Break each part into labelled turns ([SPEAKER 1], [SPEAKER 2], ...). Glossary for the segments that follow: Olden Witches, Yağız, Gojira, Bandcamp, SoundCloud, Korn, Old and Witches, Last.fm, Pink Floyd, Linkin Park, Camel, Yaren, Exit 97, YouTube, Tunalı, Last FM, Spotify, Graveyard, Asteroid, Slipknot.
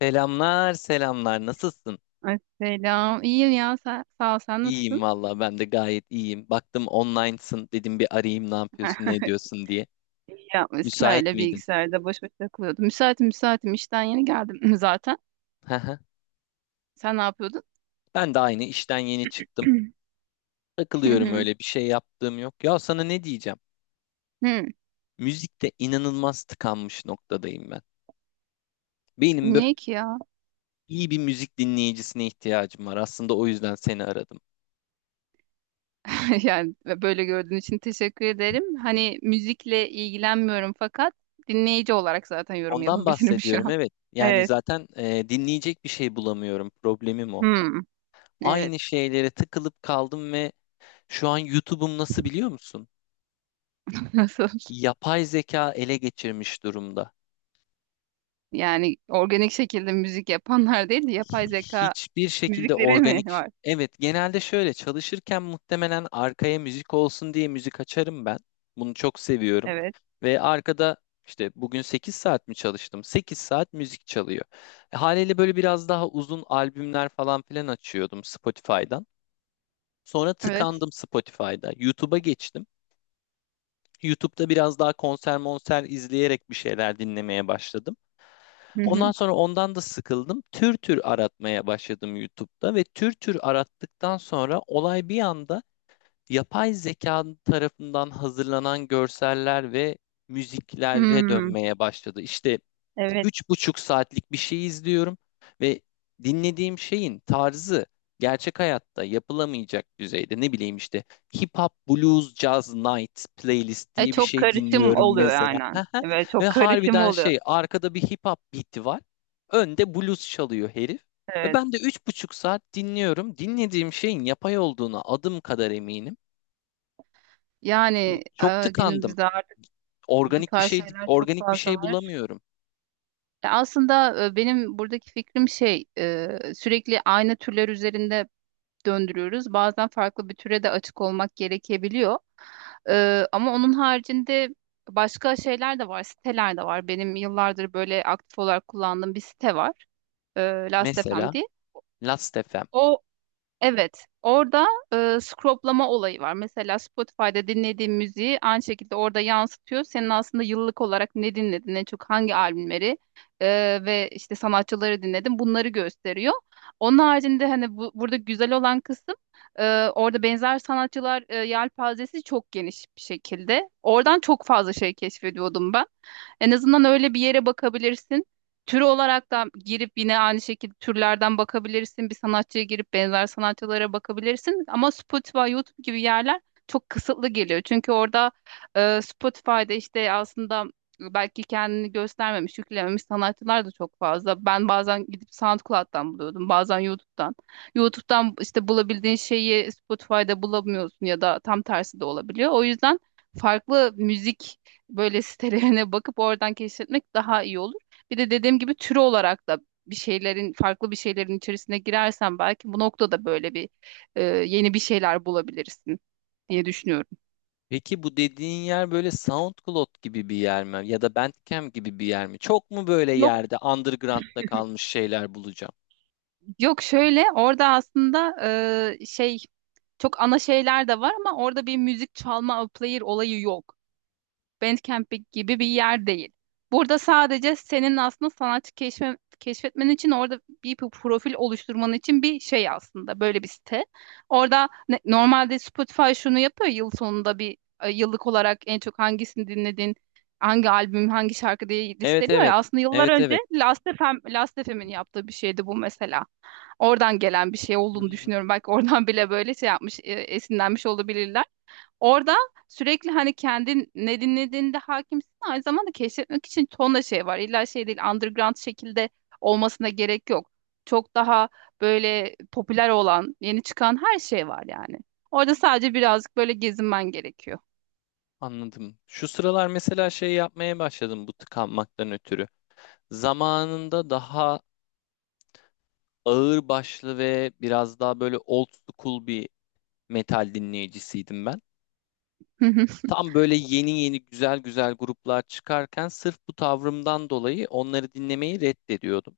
[SPEAKER 1] Selamlar, selamlar. Nasılsın?
[SPEAKER 2] Ay, selam. İyiyim ya. Sen, sağ ol. Sen nasılsın?
[SPEAKER 1] İyiyim valla. Ben de gayet iyiyim. Baktım online'sın. Dedim bir arayayım ne yapıyorsun, ne ediyorsun diye.
[SPEAKER 2] İyi yapmışsın.
[SPEAKER 1] Müsait
[SPEAKER 2] Öyle
[SPEAKER 1] miydin?
[SPEAKER 2] bilgisayarda boş boş takılıyordum. Müsaitim müsaitim. İşten yeni geldim zaten.
[SPEAKER 1] Hı hı.
[SPEAKER 2] Sen ne yapıyordun?
[SPEAKER 1] Ben de aynı işten yeni çıktım.
[SPEAKER 2] Hı,
[SPEAKER 1] Takılıyorum,
[SPEAKER 2] hı.
[SPEAKER 1] öyle bir şey yaptığım yok. Ya sana ne diyeceğim?
[SPEAKER 2] Hı.
[SPEAKER 1] Müzikte inanılmaz tıkanmış noktadayım ben. Benim böyle
[SPEAKER 2] Niye ki ya?
[SPEAKER 1] iyi bir müzik dinleyicisine ihtiyacım var. Aslında o yüzden seni aradım.
[SPEAKER 2] Yani böyle gördüğün için teşekkür ederim. Hani müzikle ilgilenmiyorum fakat dinleyici olarak zaten yorum
[SPEAKER 1] Ondan
[SPEAKER 2] yapabilirim şu
[SPEAKER 1] bahsediyorum,
[SPEAKER 2] an.
[SPEAKER 1] evet. Yani
[SPEAKER 2] Evet.
[SPEAKER 1] zaten dinleyecek bir şey bulamıyorum. Problemim o.
[SPEAKER 2] Hmm.
[SPEAKER 1] Aynı
[SPEAKER 2] Evet.
[SPEAKER 1] şeylere tıkılıp kaldım ve şu an YouTube'um nasıl biliyor musun?
[SPEAKER 2] Nasıl?
[SPEAKER 1] Yapay zeka ele geçirmiş durumda.
[SPEAKER 2] Yani organik şekilde müzik yapanlar değil de yapay zeka
[SPEAKER 1] Hiçbir şekilde
[SPEAKER 2] müzikleri mi
[SPEAKER 1] organik.
[SPEAKER 2] var?
[SPEAKER 1] Evet, genelde şöyle çalışırken muhtemelen arkaya müzik olsun diye müzik açarım ben. Bunu çok seviyorum.
[SPEAKER 2] Evet.
[SPEAKER 1] Ve arkada işte bugün 8 saat mi çalıştım? 8 saat müzik çalıyor. Haliyle böyle biraz daha uzun albümler falan filan açıyordum Spotify'dan. Sonra
[SPEAKER 2] Evet.
[SPEAKER 1] tıkandım Spotify'da. YouTube'a geçtim. YouTube'da biraz daha konser monser izleyerek bir şeyler dinlemeye başladım. Ondan sonra ondan da sıkıldım. Tür tür aratmaya başladım YouTube'da ve tür tür arattıktan sonra olay bir anda yapay zeka tarafından hazırlanan görseller ve müziklere
[SPEAKER 2] Hmm,
[SPEAKER 1] dönmeye başladı. İşte
[SPEAKER 2] evet.
[SPEAKER 1] 3,5 saatlik bir şey izliyorum ve dinlediğim şeyin tarzı gerçek hayatta yapılamayacak düzeyde, ne bileyim, işte hip hop, blues, jazz night playlist
[SPEAKER 2] E,
[SPEAKER 1] diye bir
[SPEAKER 2] çok
[SPEAKER 1] şey
[SPEAKER 2] karışım
[SPEAKER 1] dinliyorum
[SPEAKER 2] oluyor
[SPEAKER 1] mesela.
[SPEAKER 2] aynen. Evet,
[SPEAKER 1] Ve
[SPEAKER 2] çok karışım
[SPEAKER 1] harbiden
[SPEAKER 2] oluyor.
[SPEAKER 1] şey, arkada bir hip hop beat'i var. Önde blues çalıyor herif. Ve
[SPEAKER 2] Evet.
[SPEAKER 1] ben de 3,5 saat dinliyorum. Dinlediğim şeyin yapay olduğuna adım kadar eminim.
[SPEAKER 2] Yani
[SPEAKER 1] Çok tıkandım.
[SPEAKER 2] günümüzde artık bu
[SPEAKER 1] Organik bir
[SPEAKER 2] tarz
[SPEAKER 1] şey
[SPEAKER 2] şeyler çok
[SPEAKER 1] organik bir
[SPEAKER 2] fazla
[SPEAKER 1] şey
[SPEAKER 2] var.
[SPEAKER 1] bulamıyorum.
[SPEAKER 2] Aslında benim buradaki fikrim şey, sürekli aynı türler üzerinde döndürüyoruz. Bazen farklı bir türe de açık olmak gerekebiliyor. Ama onun haricinde başka şeyler de var, siteler de var. Benim yıllardır böyle aktif olarak kullandığım bir site var. E, Last.fm
[SPEAKER 1] Mesela
[SPEAKER 2] diye.
[SPEAKER 1] Last FM.
[SPEAKER 2] Evet, orada scroplama olayı var. Mesela Spotify'da dinlediğin müziği aynı şekilde orada yansıtıyor. Senin aslında yıllık olarak ne dinledin, en çok hangi albümleri e, ve işte sanatçıları dinledin bunları gösteriyor. Onun haricinde hani burada güzel olan kısım orada benzer sanatçılar yelpazesi çok geniş bir şekilde. Oradan çok fazla şey keşfediyordum ben. En azından öyle bir yere bakabilirsin. Tür olarak da girip yine aynı şekilde türlerden bakabilirsin. Bir sanatçıya girip benzer sanatçılara bakabilirsin. Ama Spotify, YouTube gibi yerler çok kısıtlı geliyor. Çünkü orada Spotify'da işte aslında belki kendini göstermemiş, yüklememiş sanatçılar da çok fazla. Ben bazen gidip SoundCloud'dan buluyordum, bazen YouTube'dan. YouTube'dan işte bulabildiğin şeyi Spotify'da bulamıyorsun ya da tam tersi de olabiliyor. O yüzden farklı müzik böyle sitelerine bakıp oradan keşfetmek daha iyi olur. Bir de dediğim gibi türü olarak da bir şeylerin farklı bir şeylerin içerisine girersen belki bu noktada böyle bir yeni bir şeyler bulabilirsin diye düşünüyorum.
[SPEAKER 1] Peki bu dediğin yer böyle SoundCloud gibi bir yer mi? Ya da Bandcamp gibi bir yer mi? Çok mu böyle
[SPEAKER 2] Yok
[SPEAKER 1] yerde underground'da kalmış şeyler bulacağım?
[SPEAKER 2] yok şöyle orada aslında şey çok ana şeyler de var ama orada bir müzik çalma player olayı yok. Bandcamp gibi bir yer değil. Burada sadece senin aslında sanatçı keşfetmen için orada bir profil oluşturman için bir şey aslında böyle bir site. Orada normalde Spotify şunu yapıyor yıl sonunda bir yıllık olarak en çok hangisini dinledin, hangi albüm, hangi şarkı diye
[SPEAKER 1] Evet
[SPEAKER 2] listeliyor ya.
[SPEAKER 1] evet.
[SPEAKER 2] Aslında yıllar
[SPEAKER 1] Evet
[SPEAKER 2] önce
[SPEAKER 1] evet.
[SPEAKER 2] Last FM'in yaptığı bir şeydi bu mesela. Oradan gelen bir şey olduğunu
[SPEAKER 1] Hmm,
[SPEAKER 2] düşünüyorum. Belki oradan bile böyle şey yapmış, esinlenmiş olabilirler. Orada sürekli hani kendin ne dinlediğinde hakimsin aynı zamanda keşfetmek için tonla şey var. İlla şey değil underground şekilde olmasına gerek yok. Çok daha böyle popüler olan, yeni çıkan her şey var yani. Orada sadece birazcık böyle gezinmen gerekiyor.
[SPEAKER 1] anladım. Şu sıralar mesela şey yapmaya başladım bu tıkanmaktan ötürü. Zamanında daha ağır başlı ve biraz daha böyle old school bir metal dinleyicisiydim ben.
[SPEAKER 2] Hı hı.
[SPEAKER 1] Tam böyle yeni yeni güzel güzel gruplar çıkarken sırf bu tavrımdan dolayı onları dinlemeyi reddediyordum.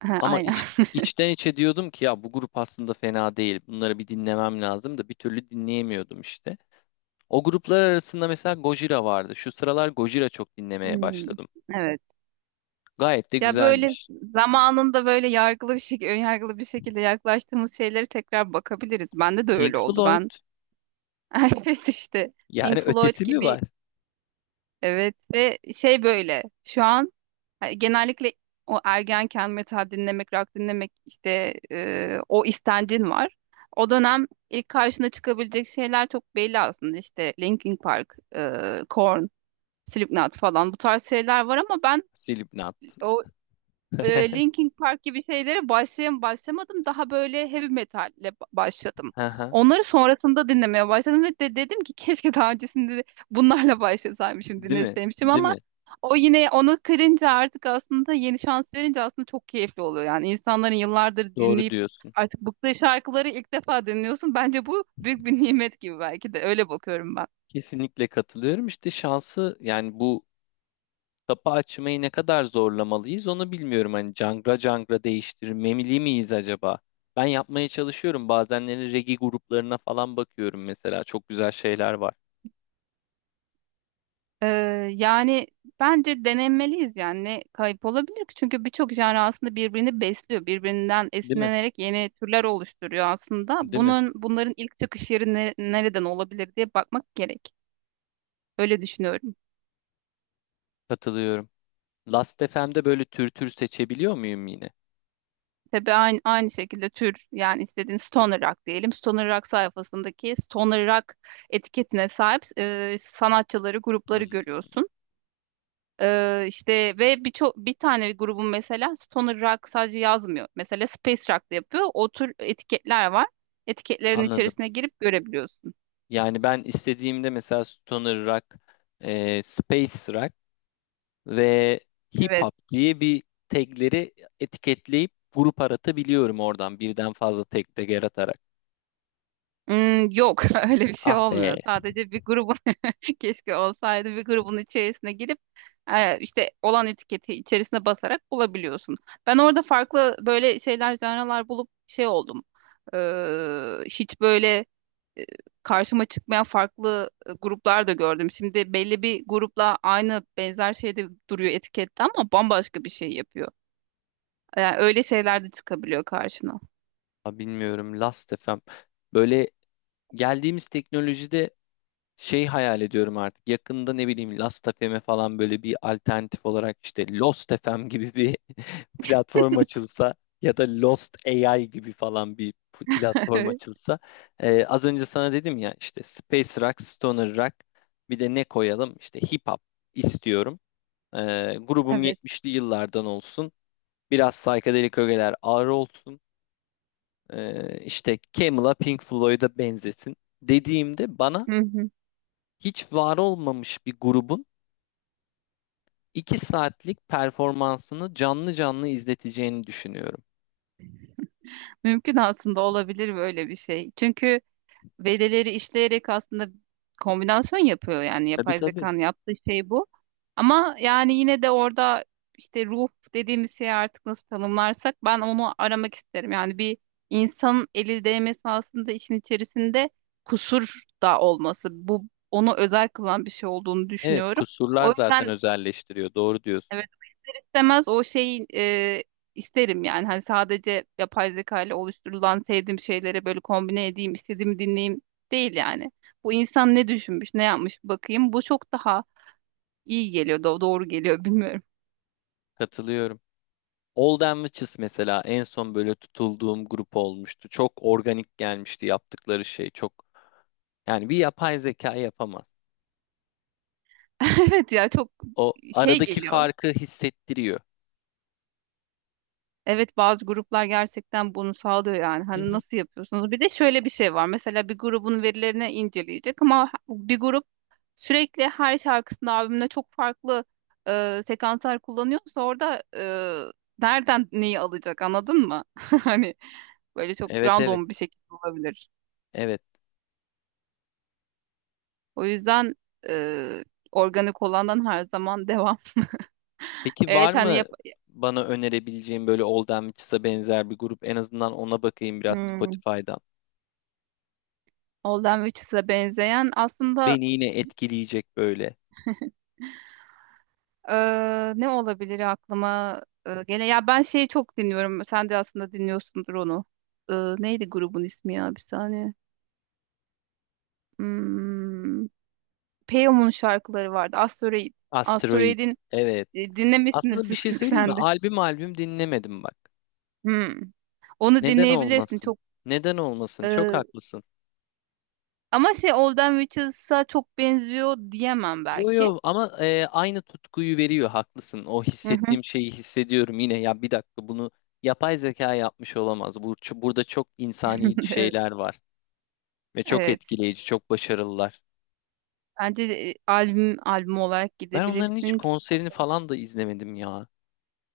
[SPEAKER 2] Ha,
[SPEAKER 1] Ama
[SPEAKER 2] aynen.
[SPEAKER 1] içten içe diyordum ki ya bu grup aslında fena değil. Bunları bir dinlemem lazım da bir türlü dinleyemiyordum işte. O gruplar arasında mesela Gojira vardı. Şu sıralar Gojira çok dinlemeye
[SPEAKER 2] Hmm,
[SPEAKER 1] başladım.
[SPEAKER 2] evet.
[SPEAKER 1] Gayet de
[SPEAKER 2] Ya böyle
[SPEAKER 1] güzelmiş.
[SPEAKER 2] zamanında böyle önyargılı bir şekilde yaklaştığımız şeylere tekrar bakabiliriz. Bende de
[SPEAKER 1] Pink
[SPEAKER 2] öyle oldu.
[SPEAKER 1] Floyd.
[SPEAKER 2] Ben evet işte
[SPEAKER 1] Yani
[SPEAKER 2] Pink Floyd
[SPEAKER 1] ötesi mi
[SPEAKER 2] gibi.
[SPEAKER 1] var?
[SPEAKER 2] Evet ve şey böyle şu an hani genellikle o ergenken metal dinlemek, rock dinlemek işte o istencin var. O dönem ilk karşına çıkabilecek şeyler çok belli aslında işte Linkin Park, Korn, Slipknot falan bu tarz şeyler var ama ben
[SPEAKER 1] Slipknot.
[SPEAKER 2] o Linkin Park gibi şeylere başlamadım. Daha böyle heavy metalle başladım.
[SPEAKER 1] Aha,
[SPEAKER 2] Onları sonrasında dinlemeye başladım ve de dedim ki keşke daha öncesinde de bunlarla başlasaymışım,
[SPEAKER 1] değil mi?
[SPEAKER 2] dinleseymişim
[SPEAKER 1] Değil
[SPEAKER 2] ama
[SPEAKER 1] mi?
[SPEAKER 2] o yine onu kırınca artık aslında yeni şans verince aslında çok keyifli oluyor. Yani insanların yıllardır
[SPEAKER 1] Doğru
[SPEAKER 2] dinleyip
[SPEAKER 1] diyorsun.
[SPEAKER 2] artık bıktığı şarkıları ilk defa dinliyorsun. Bence bu büyük bir nimet gibi belki de öyle bakıyorum ben.
[SPEAKER 1] Kesinlikle katılıyorum. İşte şansı, yani bu kapı açmayı ne kadar zorlamalıyız onu bilmiyorum. Hani cangra cangra değiştirmemeli miyiz acaba? Ben yapmaya çalışıyorum. Bazenleri regi gruplarına falan bakıyorum mesela. Çok güzel şeyler var.
[SPEAKER 2] Ee, yani bence denemeliyiz yani ne kayıp olabilir ki? Çünkü birçok genre aslında birbirini besliyor. Birbirinden
[SPEAKER 1] Değil mi?
[SPEAKER 2] esinlenerek yeni türler oluşturuyor aslında.
[SPEAKER 1] Değil mi?
[SPEAKER 2] Bunların ilk çıkış yeri nereden olabilir diye bakmak gerek. Öyle düşünüyorum.
[SPEAKER 1] Katılıyorum. Last FM'de böyle tür tür seçebiliyor muyum yine?
[SPEAKER 2] Tabii aynı şekilde tür yani istediğin stoner rock diyelim. Stoner rock sayfasındaki stoner rock etiketine sahip sanatçıları,
[SPEAKER 1] Hı
[SPEAKER 2] grupları
[SPEAKER 1] hı,
[SPEAKER 2] görüyorsun. İşte ve birçok bir tane bir grubun mesela stoner rock sadece yazmıyor. Mesela space rock da yapıyor. O tür etiketler var. Etiketlerin
[SPEAKER 1] anladım.
[SPEAKER 2] içerisine girip görebiliyorsun.
[SPEAKER 1] Yani ben istediğimde mesela stoner rock, space rock ve hip
[SPEAKER 2] Evet.
[SPEAKER 1] hop diye bir tagleri etiketleyip grup aratabiliyorum oradan birden fazla tag de yaratarak.
[SPEAKER 2] Hmm, yok öyle bir şey
[SPEAKER 1] Ah
[SPEAKER 2] olmuyor.
[SPEAKER 1] be.
[SPEAKER 2] Sadece bir grubun keşke olsaydı bir grubun içerisine girip işte olan etiketi içerisine basarak bulabiliyorsun. Ben orada farklı böyle şeyler, janralar bulup şey oldum. Hiç böyle e, karşıma çıkmayan farklı gruplar da gördüm. Şimdi belli bir grupla benzer şeyde duruyor etikette ama bambaşka bir şey yapıyor. Yani öyle şeyler de çıkabiliyor karşına.
[SPEAKER 1] Ha, bilmiyorum Last FM. Böyle geldiğimiz teknolojide şey hayal ediyorum artık. Yakında ne bileyim Last FM'e falan böyle bir alternatif olarak işte Lost FM gibi bir platform açılsa, ya da Lost AI gibi falan bir platform açılsa. Az önce sana dedim ya, işte Space Rock, Stoner Rock, bir de ne koyalım? İşte Hip Hop istiyorum. Grubum
[SPEAKER 2] Evet.
[SPEAKER 1] 70'li yıllardan olsun. Biraz psychedelic ögeler ağır olsun. İşte Camel'a Pink Floyd'a benzesin dediğimde bana
[SPEAKER 2] Hı hı.
[SPEAKER 1] hiç var olmamış bir grubun 2 saatlik performansını canlı canlı izleteceğini düşünüyorum.
[SPEAKER 2] Mümkün aslında olabilir böyle bir şey. Çünkü verileri işleyerek aslında kombinasyon yapıyor yani
[SPEAKER 1] Tabii
[SPEAKER 2] yapay
[SPEAKER 1] tabii.
[SPEAKER 2] zekanın yaptığı şey bu. Ama yani yine de orada işte ruh dediğimiz şeyi artık nasıl tanımlarsak ben onu aramak isterim. Yani bir insanın eli değmesi aslında işin içerisinde kusur da olması. Bu onu özel kılan bir şey olduğunu
[SPEAKER 1] Evet,
[SPEAKER 2] düşünüyorum. O
[SPEAKER 1] kusurlar zaten
[SPEAKER 2] yüzden
[SPEAKER 1] özelleştiriyor. Doğru diyorsun.
[SPEAKER 2] istemez o şeyi isterim yani. Hani sadece yapay zeka ile oluşturulan sevdiğim şeylere böyle kombine edeyim, istediğimi dinleyeyim değil yani. Bu insan ne düşünmüş, ne yapmış bir bakayım. Bu çok daha iyi geliyor, doğru geliyor bilmiyorum.
[SPEAKER 1] Katılıyorum. Olden Witches mesela en son böyle tutulduğum grup olmuştu. Çok organik gelmişti yaptıkları şey. Çok, yani bir yapay zeka yapamaz.
[SPEAKER 2] Evet ya çok
[SPEAKER 1] O
[SPEAKER 2] şey
[SPEAKER 1] aradaki
[SPEAKER 2] geliyor.
[SPEAKER 1] farkı hissettiriyor.
[SPEAKER 2] Evet bazı gruplar gerçekten bunu sağlıyor yani.
[SPEAKER 1] Hı
[SPEAKER 2] Hani
[SPEAKER 1] hı.
[SPEAKER 2] nasıl yapıyorsunuz? Bir de şöyle bir şey var. Mesela bir grubun verilerini inceleyecek ama bir grup sürekli her şarkısında albümde çok farklı sekanslar kullanıyorsa orada nereden neyi alacak anladın mı? Hani böyle çok
[SPEAKER 1] Evet
[SPEAKER 2] random bir şekilde olabilir.
[SPEAKER 1] evet.
[SPEAKER 2] O yüzden e, organik olandan her zaman devam.
[SPEAKER 1] Peki var
[SPEAKER 2] Evet hani
[SPEAKER 1] mı bana önerebileceğin böyle Olden Witches'a benzer bir grup? En azından ona bakayım biraz
[SPEAKER 2] hmm.
[SPEAKER 1] Spotify'dan.
[SPEAKER 2] Old and Witches'e benzeyen aslında.
[SPEAKER 1] Beni yine etkileyecek böyle.
[SPEAKER 2] Ne olabilir aklıma gele? Ya ben şeyi çok dinliyorum. Sen de aslında dinliyorsundur onu. Neydi grubun ismi ya bir saniye. Hmm, Peyam'ın şarkıları vardı. Asteroid.
[SPEAKER 1] Asteroid.
[SPEAKER 2] Asteroid'in
[SPEAKER 1] Evet.
[SPEAKER 2] dinlemişsindir
[SPEAKER 1] Aslında bir
[SPEAKER 2] sık
[SPEAKER 1] şey
[SPEAKER 2] sık
[SPEAKER 1] söyleyeyim mi?
[SPEAKER 2] sen de.
[SPEAKER 1] Albüm albüm dinlemedim bak.
[SPEAKER 2] Hmm. Onu
[SPEAKER 1] Neden
[SPEAKER 2] dinleyebilirsin
[SPEAKER 1] olmasın?
[SPEAKER 2] çok.
[SPEAKER 1] Neden olmasın? Çok
[SPEAKER 2] e,
[SPEAKER 1] haklısın.
[SPEAKER 2] ama şey Old and Witches'a çok benziyor diyemem
[SPEAKER 1] Yo
[SPEAKER 2] belki.
[SPEAKER 1] yo, ama aynı tutkuyu veriyor, haklısın. O
[SPEAKER 2] Hı hı.
[SPEAKER 1] hissettiğim şeyi hissediyorum yine. Ya bir dakika, bunu yapay zeka yapmış olamaz. Burada çok insani
[SPEAKER 2] Evet.
[SPEAKER 1] şeyler var. Ve çok
[SPEAKER 2] Evet.
[SPEAKER 1] etkileyici, çok başarılılar.
[SPEAKER 2] Bence de, albüm albüm olarak
[SPEAKER 1] Ben onların hiç
[SPEAKER 2] gidebilirsin.
[SPEAKER 1] konserini falan da izlemedim ya.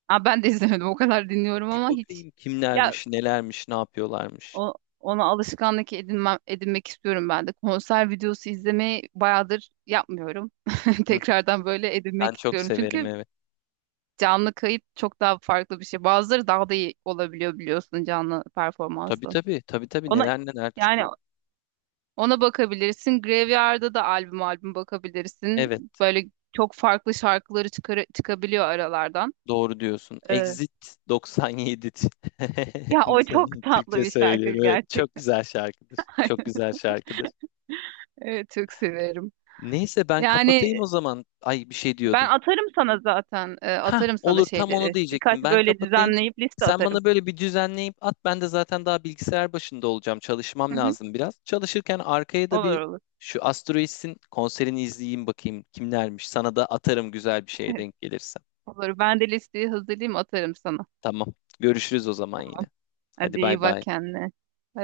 [SPEAKER 2] Aa, ben de izlemedim. O kadar dinliyorum
[SPEAKER 1] Bir
[SPEAKER 2] ama hiç
[SPEAKER 1] bakayım
[SPEAKER 2] ya
[SPEAKER 1] kimlermiş, nelermiş, ne yapıyorlarmış.
[SPEAKER 2] o, ona alışkanlık edinmek istiyorum ben de. Konser videosu izlemeyi bayağıdır yapmıyorum.
[SPEAKER 1] Hı hı.
[SPEAKER 2] Tekrardan böyle
[SPEAKER 1] Ben
[SPEAKER 2] edinmek
[SPEAKER 1] çok
[SPEAKER 2] istiyorum.
[SPEAKER 1] severim,
[SPEAKER 2] Çünkü
[SPEAKER 1] evet.
[SPEAKER 2] canlı kayıt çok daha farklı bir şey. Bazıları daha da iyi olabiliyor biliyorsun canlı
[SPEAKER 1] Tabii
[SPEAKER 2] performansla.
[SPEAKER 1] tabii, tabii tabii,
[SPEAKER 2] Ona
[SPEAKER 1] neler neler
[SPEAKER 2] yani
[SPEAKER 1] çıkıyor.
[SPEAKER 2] ona bakabilirsin. Graveyard'da da albüm albüm bakabilirsin.
[SPEAKER 1] Evet.
[SPEAKER 2] Böyle çok farklı şarkıları çıkabiliyor aralardan.
[SPEAKER 1] Doğru diyorsun.
[SPEAKER 2] Ee,
[SPEAKER 1] Exit 97.
[SPEAKER 2] ya o çok
[SPEAKER 1] İnsanın
[SPEAKER 2] tatlı
[SPEAKER 1] Türkçe
[SPEAKER 2] bir şarkı
[SPEAKER 1] söylüyorum. Evet, çok
[SPEAKER 2] gerçekten.
[SPEAKER 1] güzel şarkıdır. Çok güzel şarkıdır.
[SPEAKER 2] Evet, çok severim.
[SPEAKER 1] Neyse ben
[SPEAKER 2] Yani
[SPEAKER 1] kapatayım o zaman. Ay bir şey
[SPEAKER 2] ben
[SPEAKER 1] diyordun.
[SPEAKER 2] atarım sana zaten. e,
[SPEAKER 1] Ha
[SPEAKER 2] atarım sana
[SPEAKER 1] olur, tam onu
[SPEAKER 2] şeyleri. Birkaç
[SPEAKER 1] diyecektim. Ben
[SPEAKER 2] böyle
[SPEAKER 1] kapatayım.
[SPEAKER 2] düzenleyip liste
[SPEAKER 1] Sen
[SPEAKER 2] atarım.
[SPEAKER 1] bana böyle bir düzenleyip at. Ben de zaten daha bilgisayar başında olacağım. Çalışmam
[SPEAKER 2] Hı hı.
[SPEAKER 1] lazım biraz. Çalışırken arkaya da
[SPEAKER 2] Olur
[SPEAKER 1] bir
[SPEAKER 2] olur.
[SPEAKER 1] şu Asteroids'in konserini izleyeyim, bakayım kimlermiş. Sana da atarım güzel bir şeye denk gelirse.
[SPEAKER 2] Olur. Ben de listeyi hazırlayayım atarım sana.
[SPEAKER 1] Tamam. Görüşürüz o zaman yine.
[SPEAKER 2] Hadi
[SPEAKER 1] Hadi
[SPEAKER 2] iyi
[SPEAKER 1] bay
[SPEAKER 2] bak
[SPEAKER 1] bay.
[SPEAKER 2] kendine.